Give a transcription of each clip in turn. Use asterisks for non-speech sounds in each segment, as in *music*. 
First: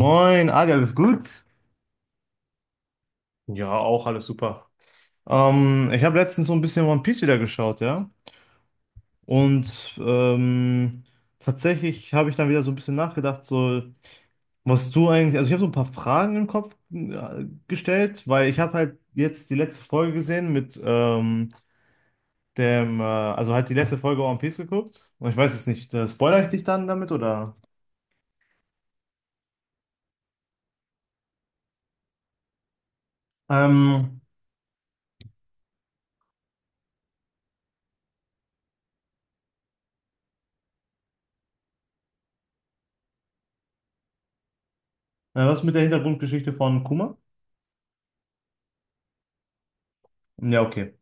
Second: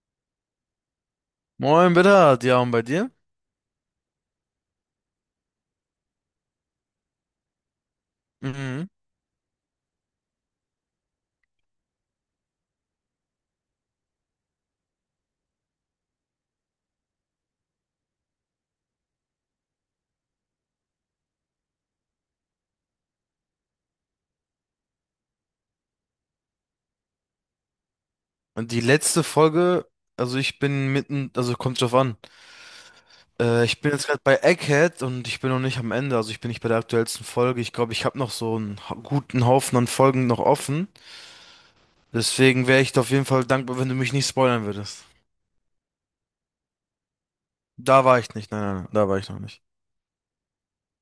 Moin, Adi, alles gut? Moin, bitte. Ja, und bei dir? Ja, auch alles super. Ich habe letztens so ein bisschen One Piece wieder geschaut, ja. Mhm. Und tatsächlich habe ich dann wieder so ein bisschen nachgedacht, so, was du eigentlich, also ich habe so ein paar Fragen im Kopf gestellt, weil ich habe halt jetzt die letzte Folge gesehen mit dem, also halt die letzte Folge One Piece geguckt. Und ich weiß jetzt nicht, spoiler ich dich dann damit oder? Und die letzte Folge, also ich bin mitten, also kommt drauf an. Ich bin jetzt Ähm, gerade bei Egghead und ich bin noch nicht am Ende, also ich bin nicht bei der aktuellsten Folge. Ich glaube, ich habe noch so einen guten Haufen an Folgen noch offen. Deswegen wäre ich dir auf jeden Fall dankbar, wenn du mich nicht spoilern würdest. Was mit der Hintergrundgeschichte von Kuma? Da war ich nicht, nein, nein, nein, da war ich noch nicht. Ja, okay.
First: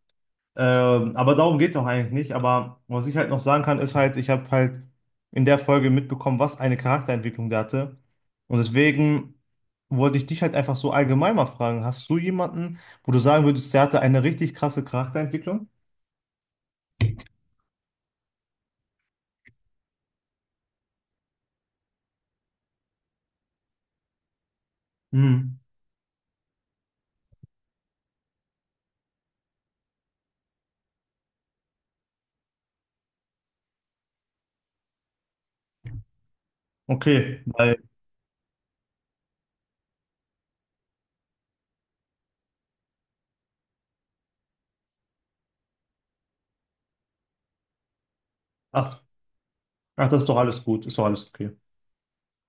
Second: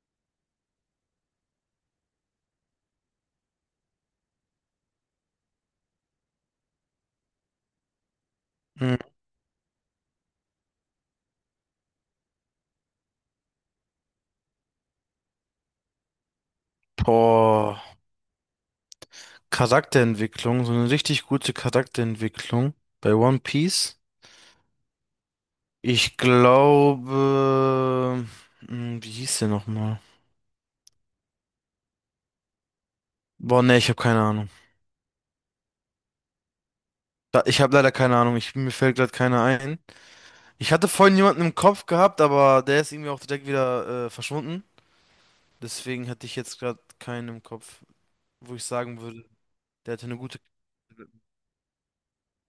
Aber darum geht es auch eigentlich nicht. Aber was ich halt noch sagen kann, ist halt, ich habe halt in der Folge mitbekommen, was eine Charakterentwicklung der hatte. Und Mhm. deswegen wollte ich dich halt einfach so allgemein mal fragen, hast du jemanden, wo du sagen würdest, der hatte eine richtig krasse Charakterentwicklung? Boah, Charakterentwicklung, so eine richtig gute Charakterentwicklung bei One Piece. Hm, Ich glaube, wie hieß der nochmal? Boah, nee, ich habe keine Ahnung. okay, Ich habe weil, leider keine Ahnung. Ich, mir fällt gerade keiner ein. Ich hatte vorhin jemanden im Kopf gehabt, aber der ist irgendwie auch direkt wieder verschwunden. Deswegen hatte ich jetzt gerade keinen im Kopf, wo ich ach, sagen würde, der hatte ach, eine das ist doch gute. alles gut, ist doch alles okay.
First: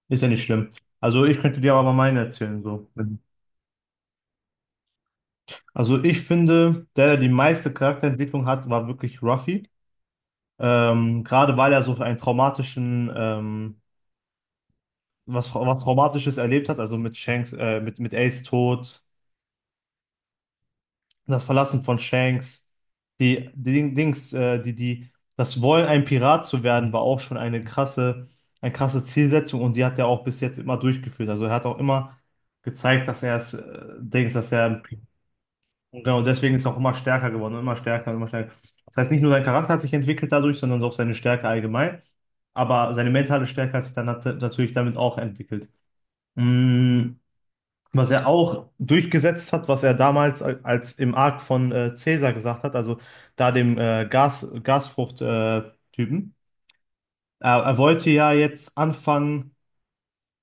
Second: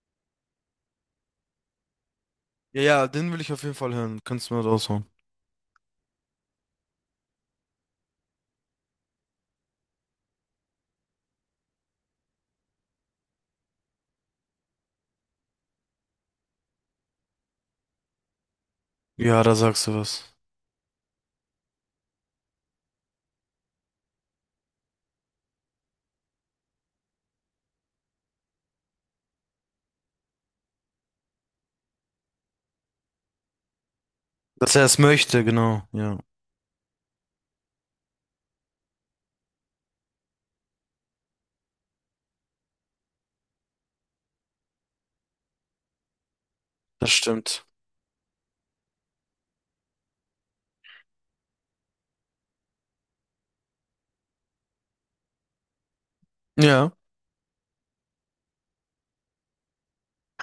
Ist ja nicht schlimm. Also ich könnte dir aber mal meine erzählen, Ja, so. ja, den will ich auf jeden Fall hören. Kannst du mal raushauen. Also ich finde, der die meiste Charakterentwicklung hat, war wirklich Ruffy. Gerade weil er so einen traumatischen, was Traumatisches erlebt hat, also mit Shanks, mit Ace Tod, Ja, da sagst du was. das Verlassen von Shanks, die, die Ding- Dings, die, die, das Wollen, ein Pirat zu werden, war auch schon eine krasse Zielsetzung und die hat er auch bis jetzt immer durchgeführt. Also er hat auch immer gezeigt, dass er es, Dings, dass er Dass ein er es Pirat. möchte, genau. Und Ja, genau deswegen ist er auch immer stärker geworden, und immer stärker und immer stärker. Das heißt, nicht nur sein Charakter hat sich entwickelt dadurch, sondern auch seine Stärke allgemein. Aber seine mentale Stärke hat sich dann natürlich damit auch entwickelt. das Mm, stimmt. was er auch durchgesetzt hat, was er damals als im Arc von Caesar gesagt hat, also da dem Gasfrucht-Typen. Typen. Ja. Er wollte ja jetzt anfangen,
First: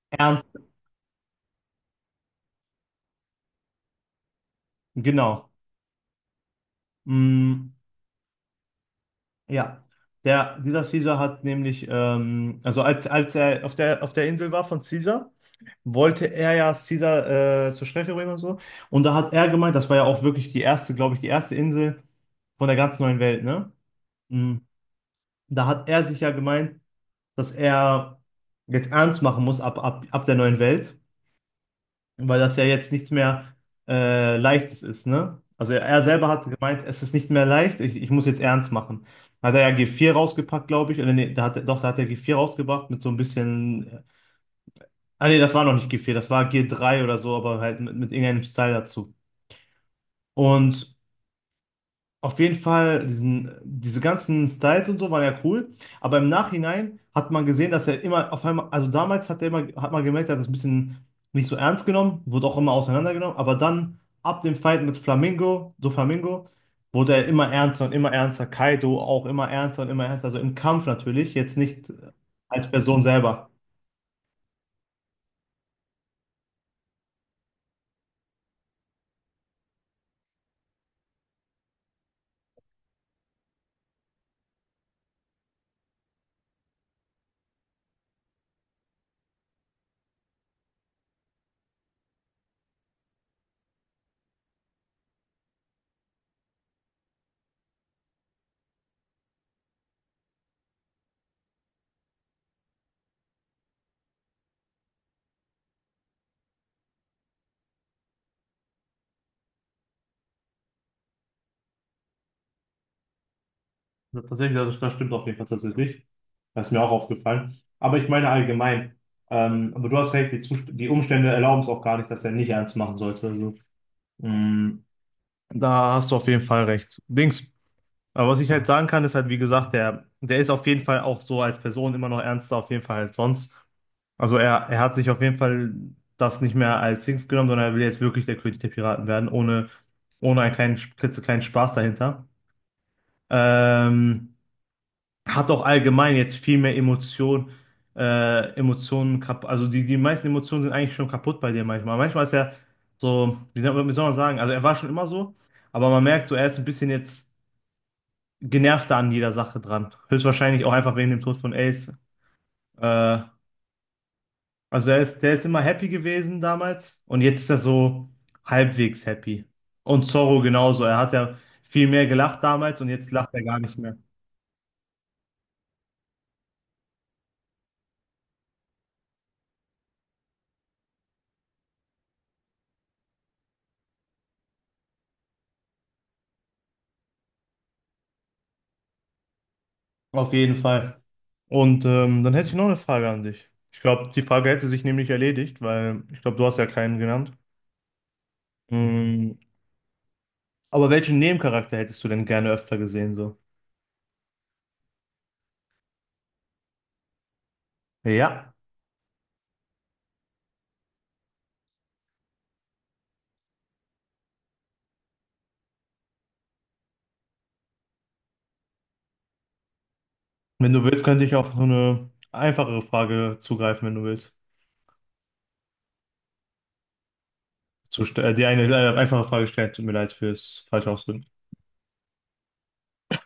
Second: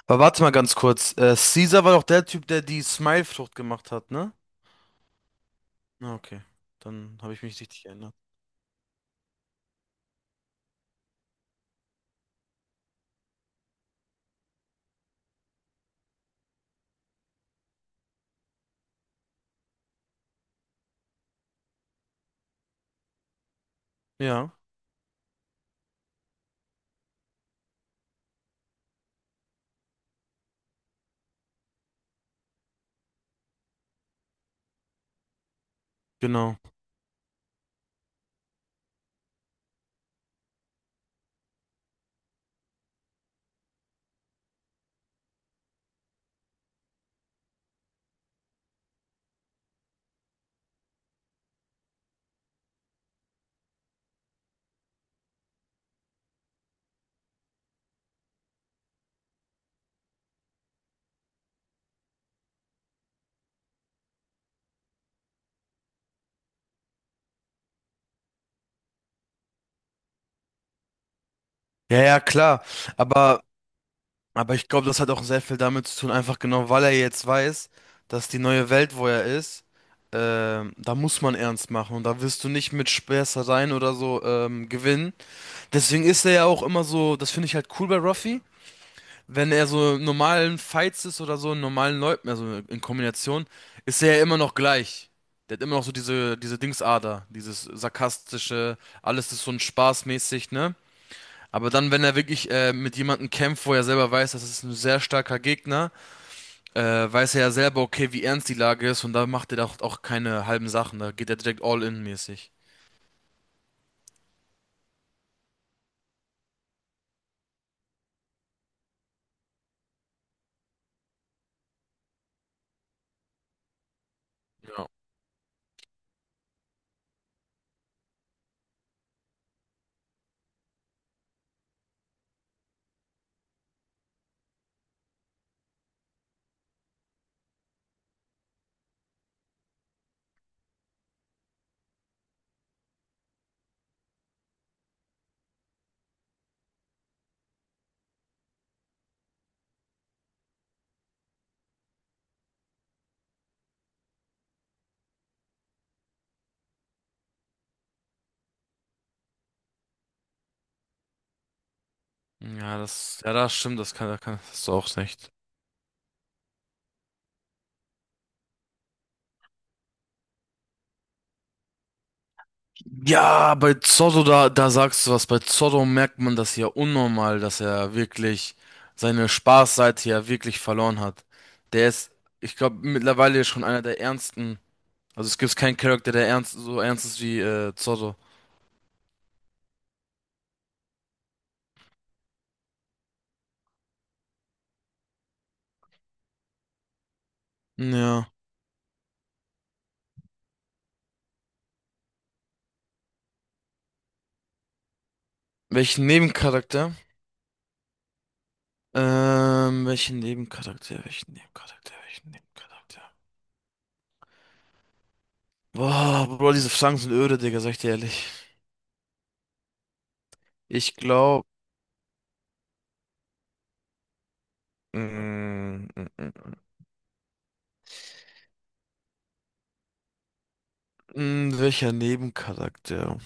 Aber warte ernst, mal ganz kurz. Caesar war doch der Typ, der die Smile-Frucht gemacht hat, ne? genau. Ah, okay. Dann habe ich mich Mm, richtig erinnert. ja, dieser Caesar hat nämlich, also als, als er auf der Insel war von Caesar, wollte er ja Caesar zur Strecke bringen und so. Und da hat er gemeint, das war ja auch wirklich die erste, glaube ich, die erste Insel von der ganz neuen Welt, ne? Ja, Mhm. Da hat er sich ja gemeint, dass er jetzt ernst machen muss ab der neuen Welt, weil das ja jetzt nichts mehr Leichtes ist, ne? Also er selber hat genau. gemeint, es ist nicht mehr leicht, ich muss jetzt ernst machen. Hat er ja G4 rausgepackt, glaube ich. Oder nee, da hat, doch, da hat er G4 rausgebracht mit so ein bisschen. Ah nee, das war noch nicht G4, das war G3 oder so, aber halt mit irgendeinem Style dazu. Und auf jeden Fall, diese ganzen Styles und so waren ja cool, aber im Nachhinein hat man gesehen, dass er immer auf einmal, also damals hat er immer, hat man gemerkt, er hat das ein bisschen nicht so ernst genommen, wurde auch immer auseinandergenommen, aber dann ab dem Fight mit Flamingo, so Flamingo, wurde er immer ernster und immer ernster, Kaido auch immer ernster und immer ernster, also im Kampf natürlich, jetzt nicht Ja, ja, klar. als Person Aber selber. Aber ich glaube, das hat auch sehr viel damit zu tun, einfach genau, weil er jetzt weiß, dass die neue Welt, wo er ist, da muss man ernst machen und da wirst du nicht mit Späßereien oder so gewinnen. Deswegen ist er ja auch immer so, das finde ich halt cool bei Ruffy, wenn er so in normalen Fights ist oder so, in normalen Leuten, also in Kombination, ist er ja immer noch gleich. Der hat immer noch so diese, diese Dingsader, dieses sarkastische, alles ist so ein Spaß mäßig, ne? Aber dann, wenn er wirklich mit jemandem kämpft, wo er selber weiß, das ist ein sehr starker Gegner, äh, weiß er ja selber, okay, wie ernst die Lage ist und da macht er doch auch keine halben Sachen. Da geht er direkt all in mäßig. Ja, tatsächlich, ja, das stimmt auf jeden Fall tatsächlich. Das ist mir auch aufgefallen. Aber ich meine allgemein. Aber du hast recht, die Umstände erlauben es auch gar nicht, dass er nicht ernst machen sollte. Also, mh, Ja. da hast du auf jeden Fall recht. Dings. Aber was ich halt sagen kann, ist halt, wie gesagt, der ist auf jeden Fall auch so als Person immer noch ernster, auf jeden Fall als sonst. Also er hat sich auf jeden Fall das nicht mehr als Dings genommen, sondern er will jetzt wirklich der König der Piraten werden, ohne, ohne einen kleinen, klitzekleinen Spaß dahinter. Ähm, hat auch allgemein jetzt viel mehr Emotion, Emotionen kaputt. Also die, die meisten Emotionen sind eigentlich schon kaputt bei dir manchmal. Manchmal ist er so, wie soll man sagen, also er war schon immer so, aber man merkt so, er ist ein bisschen jetzt genervter an jeder Sache dran. Höchstwahrscheinlich auch einfach wegen dem Tod von Ace. Äh, Ja, das stimmt, das kann, das kann, das ist also auch er ist, recht. der ist immer happy gewesen damals und jetzt ist er so halbwegs happy. Und Zorro genauso. Er hat ja viel mehr gelacht damals und jetzt lacht er Ja, gar bei nicht mehr. Zorro, da, da sagst du was. Bei Zorro merkt man das ja unnormal, dass er wirklich seine Spaßseite ja wirklich verloren hat. Der ist, ich glaube, mittlerweile schon einer der ernsten. Also es gibt keinen Charakter, der ernst, so ernst ist wie Zorro. Auf jeden Fall. Und dann hätte ich noch eine Frage an dich. Ich glaube, die Frage hätte sich nämlich erledigt, weil ich glaube, du hast ja keinen genannt. Ja. Mm, aber welchen Nebencharakter hättest du denn gerne öfter gesehen, so? Welchen Nebencharakter? Ja. Welchen Nebencharakter? Welchen Nebencharakter? Welchen Nebencharakter? Boah, Bro, diese Fragen sind öde, Digga, sag ich dir ehrlich. Wenn du Ich willst, könnte ich glaube. auf so eine einfachere Frage zugreifen, wenn du willst. Mm, mm, mm, Die eine einfache Frage stellen, tut mir leid fürs falsche Ausdrücken. Welcher Nebencharakter?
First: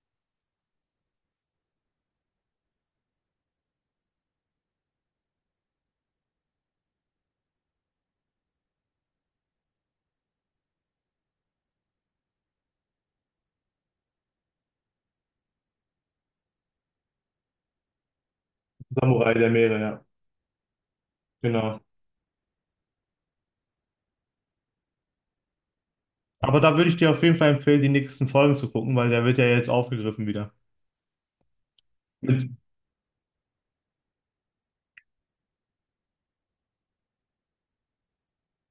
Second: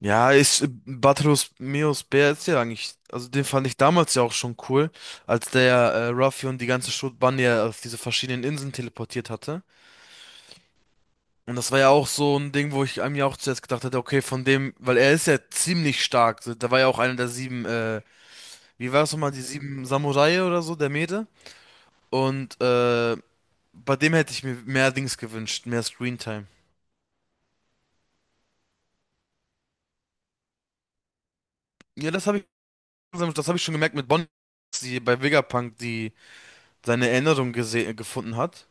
Ja, ist Batros Meus Bär ist ja eigentlich. Also den fand ich damals ja auch schon cool, als der Ruffy und die ganze Schrotbande ja auf diese verschiedenen Inseln teleportiert hatte. Und das war ja auch so ein Ding, wo ich einem ja auch zuerst gedacht hätte, okay, von dem, weil er ist ja ziemlich stark. So, da war ja auch einer der sieben, wie war es nochmal, Samurai die der Meere, sieben ja. Samurai oder so, der Mete. Genau. Und bei dem hätte ich mir mehr Dings gewünscht, mehr Screentime. Aber da würde ich dir auf jeden Fall empfehlen, die nächsten Folgen zu gucken, weil der wird ja jetzt aufgegriffen wieder. Ja, Mit, das habe ich schon gemerkt mit Bonnie, die bei Vegapunk, die seine Erinnerung gefunden hat.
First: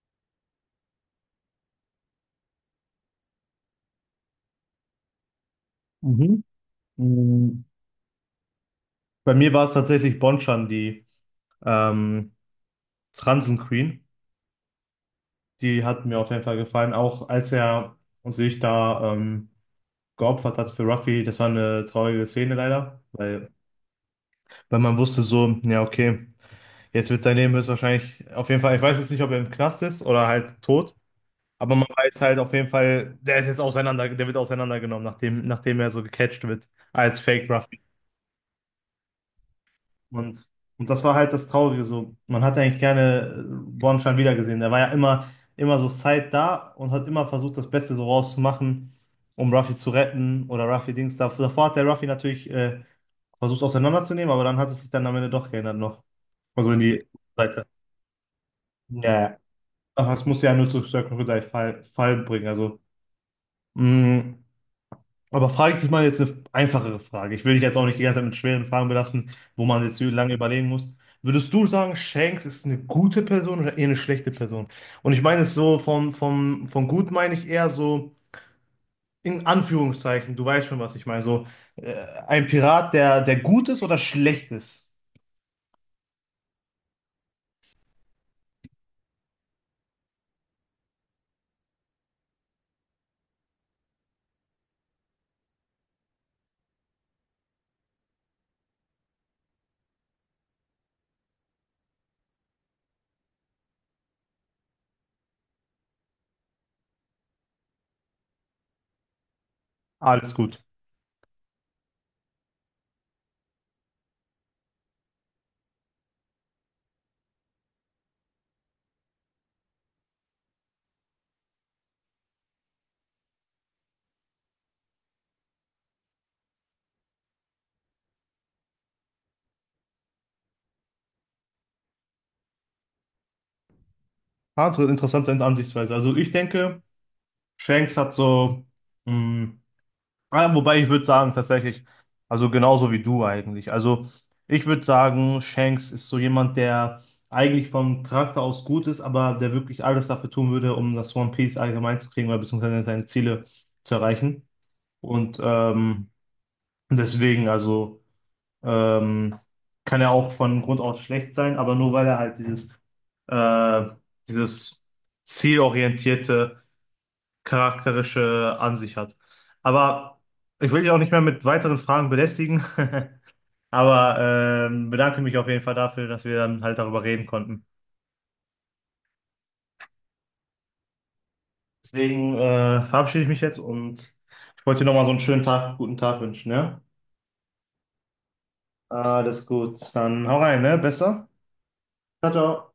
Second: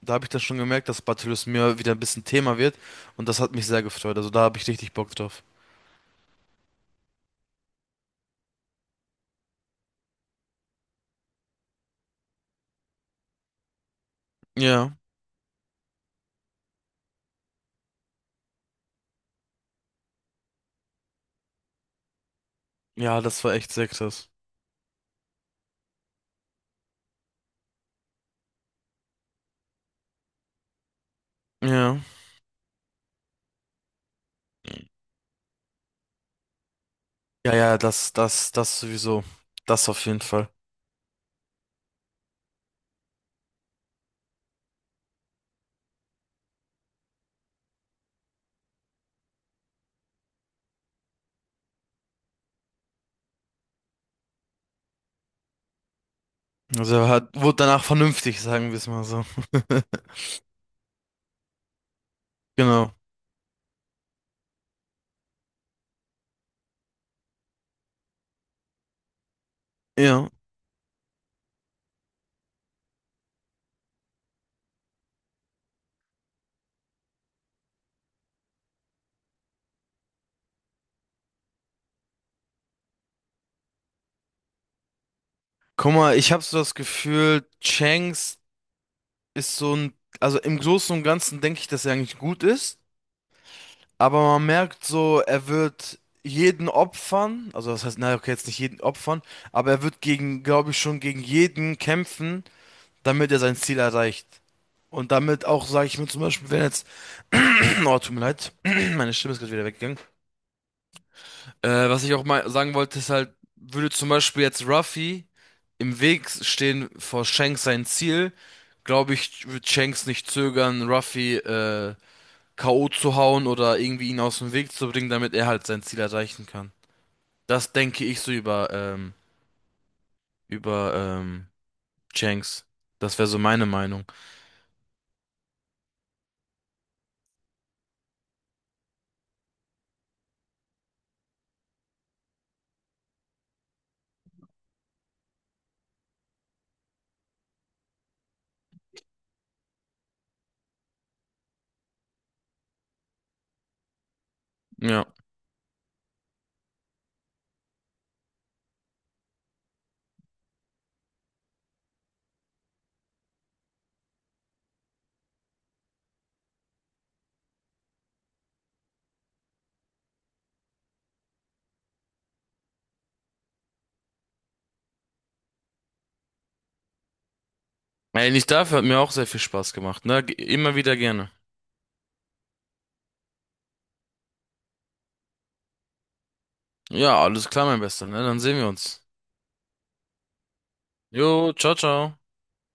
Da habe ich dann schon gemerkt, dass Battlus mir wieder ein bisschen Thema wird. Und das hat mich sehr gefreut. Also da habe ich richtig Bock drauf. mhm. Mm, bei mir war es tatsächlich Bonchan, die ähm, Transen Queen, Ja, die hat mir auf jeden Fall gefallen. Auch als er sich da geopfert hat für Ruffy, das war eine traurige Szene leider, ja, das weil, war echt sehr krass. weil man wusste so, ja, okay, jetzt wird sein Leben höchstwahrscheinlich, auf jeden Fall, ich weiß jetzt nicht, ob er im Knast ist oder halt tot, aber man Ja. weiß halt auf jeden Fall, der ist jetzt auseinander, der wird auseinandergenommen, nachdem, nachdem er so gecatcht wird als Fake Ja, ja, Ruffy. das, das, das sowieso. Das auf jeden Und, Fall. und das war halt das Traurige so. Man hat ja eigentlich gerne Bornstein wiedergesehen. Der war ja immer, immer so Zeit da und hat immer versucht, das Beste so rauszumachen, um Ruffy zu retten oder Ruffy Dings. Da Davor hat der Ruffy natürlich versucht auseinanderzunehmen, aber dann hat es sich dann am Ende doch geändert noch. Also in Also die er hat, wurde Seite. danach vernünftig, sagen wir es mal Ja, so. ja. Ach, *laughs* das muss ja nur zu Circle Crocodile Fall bringen. Also, Genau. mh, aber frage ich dich mal jetzt eine einfachere Frage. Ich will dich jetzt auch nicht die ganze Zeit mit schweren Fragen belasten, wo man jetzt Ja. lange überlegen muss. Würdest du sagen, Shanks ist eine gute Person oder eher eine schlechte Person? Und ich meine es so, von gut meine ich eher so in Anführungszeichen, du weißt schon, was ich meine. So äh, ein Pirat, der gut ist oder schlecht ist. Guck mal, ich habe so das Gefühl, Changs ist so ein, also im Großen und Ganzen denke ich, dass er eigentlich gut ist, aber man merkt so, er wird jeden opfern, also das heißt, naja, okay, jetzt nicht jeden opfern, aber er wird gegen, glaube ich, schon gegen jeden kämpfen, damit er sein Ziel erreicht. Und damit auch, sage ich mir zum Beispiel, wenn jetzt, *clears throat* oh, tut mir leid, *clears throat* meine Stimme ist gerade wieder weggegangen. Alles gut. Was ich auch mal sagen wollte, ist halt, würde zum Beispiel jetzt Ruffy im Weg stehen vor Shanks sein Ziel, glaube ich, wird Shanks nicht zögern, Ruffy K.O. zu hauen oder irgendwie ihn aus dem Weg zu bringen, damit er halt sein Ziel erreichen kann. Das denke ich so über, über Shanks. Das wäre so meine Meinung. Ja, interessante Ansichtsweise. Also ich denke, Shanks hat so. Mh, ja, wobei ich würde sagen, tatsächlich, also genauso wie du eigentlich. Also ich würde sagen, Shanks ist so jemand, der eigentlich vom Charakter aus gut ist, aber der wirklich alles dafür tun würde, um das One Piece allgemein zu kriegen oder beziehungsweise seine Ziele zu erreichen. Ja. Und deswegen, also ähm, kann er auch von Grund aus schlecht sein, aber nur weil er halt dieses, äh, dieses zielorientierte charakterische an sich hat. Aber ich will dich auch nicht mehr mit weiteren Fragen belästigen, *laughs* aber bedanke mich auf jeden Fall dafür, dass wir dann halt darüber reden konnten. Ey, nicht dafür hat mir auch sehr viel Spaß gemacht, ne? Immer wieder gerne. Deswegen verabschiede ich mich jetzt und ich wollte dir nochmal so einen schönen Tag, guten Tag wünschen, ja? Ja, alles klar, mein Bester, ne? Dann sehen wir uns. Alles gut, dann hau rein, ne? Besser? Jo, ciao, ciao. Ciao, ciao.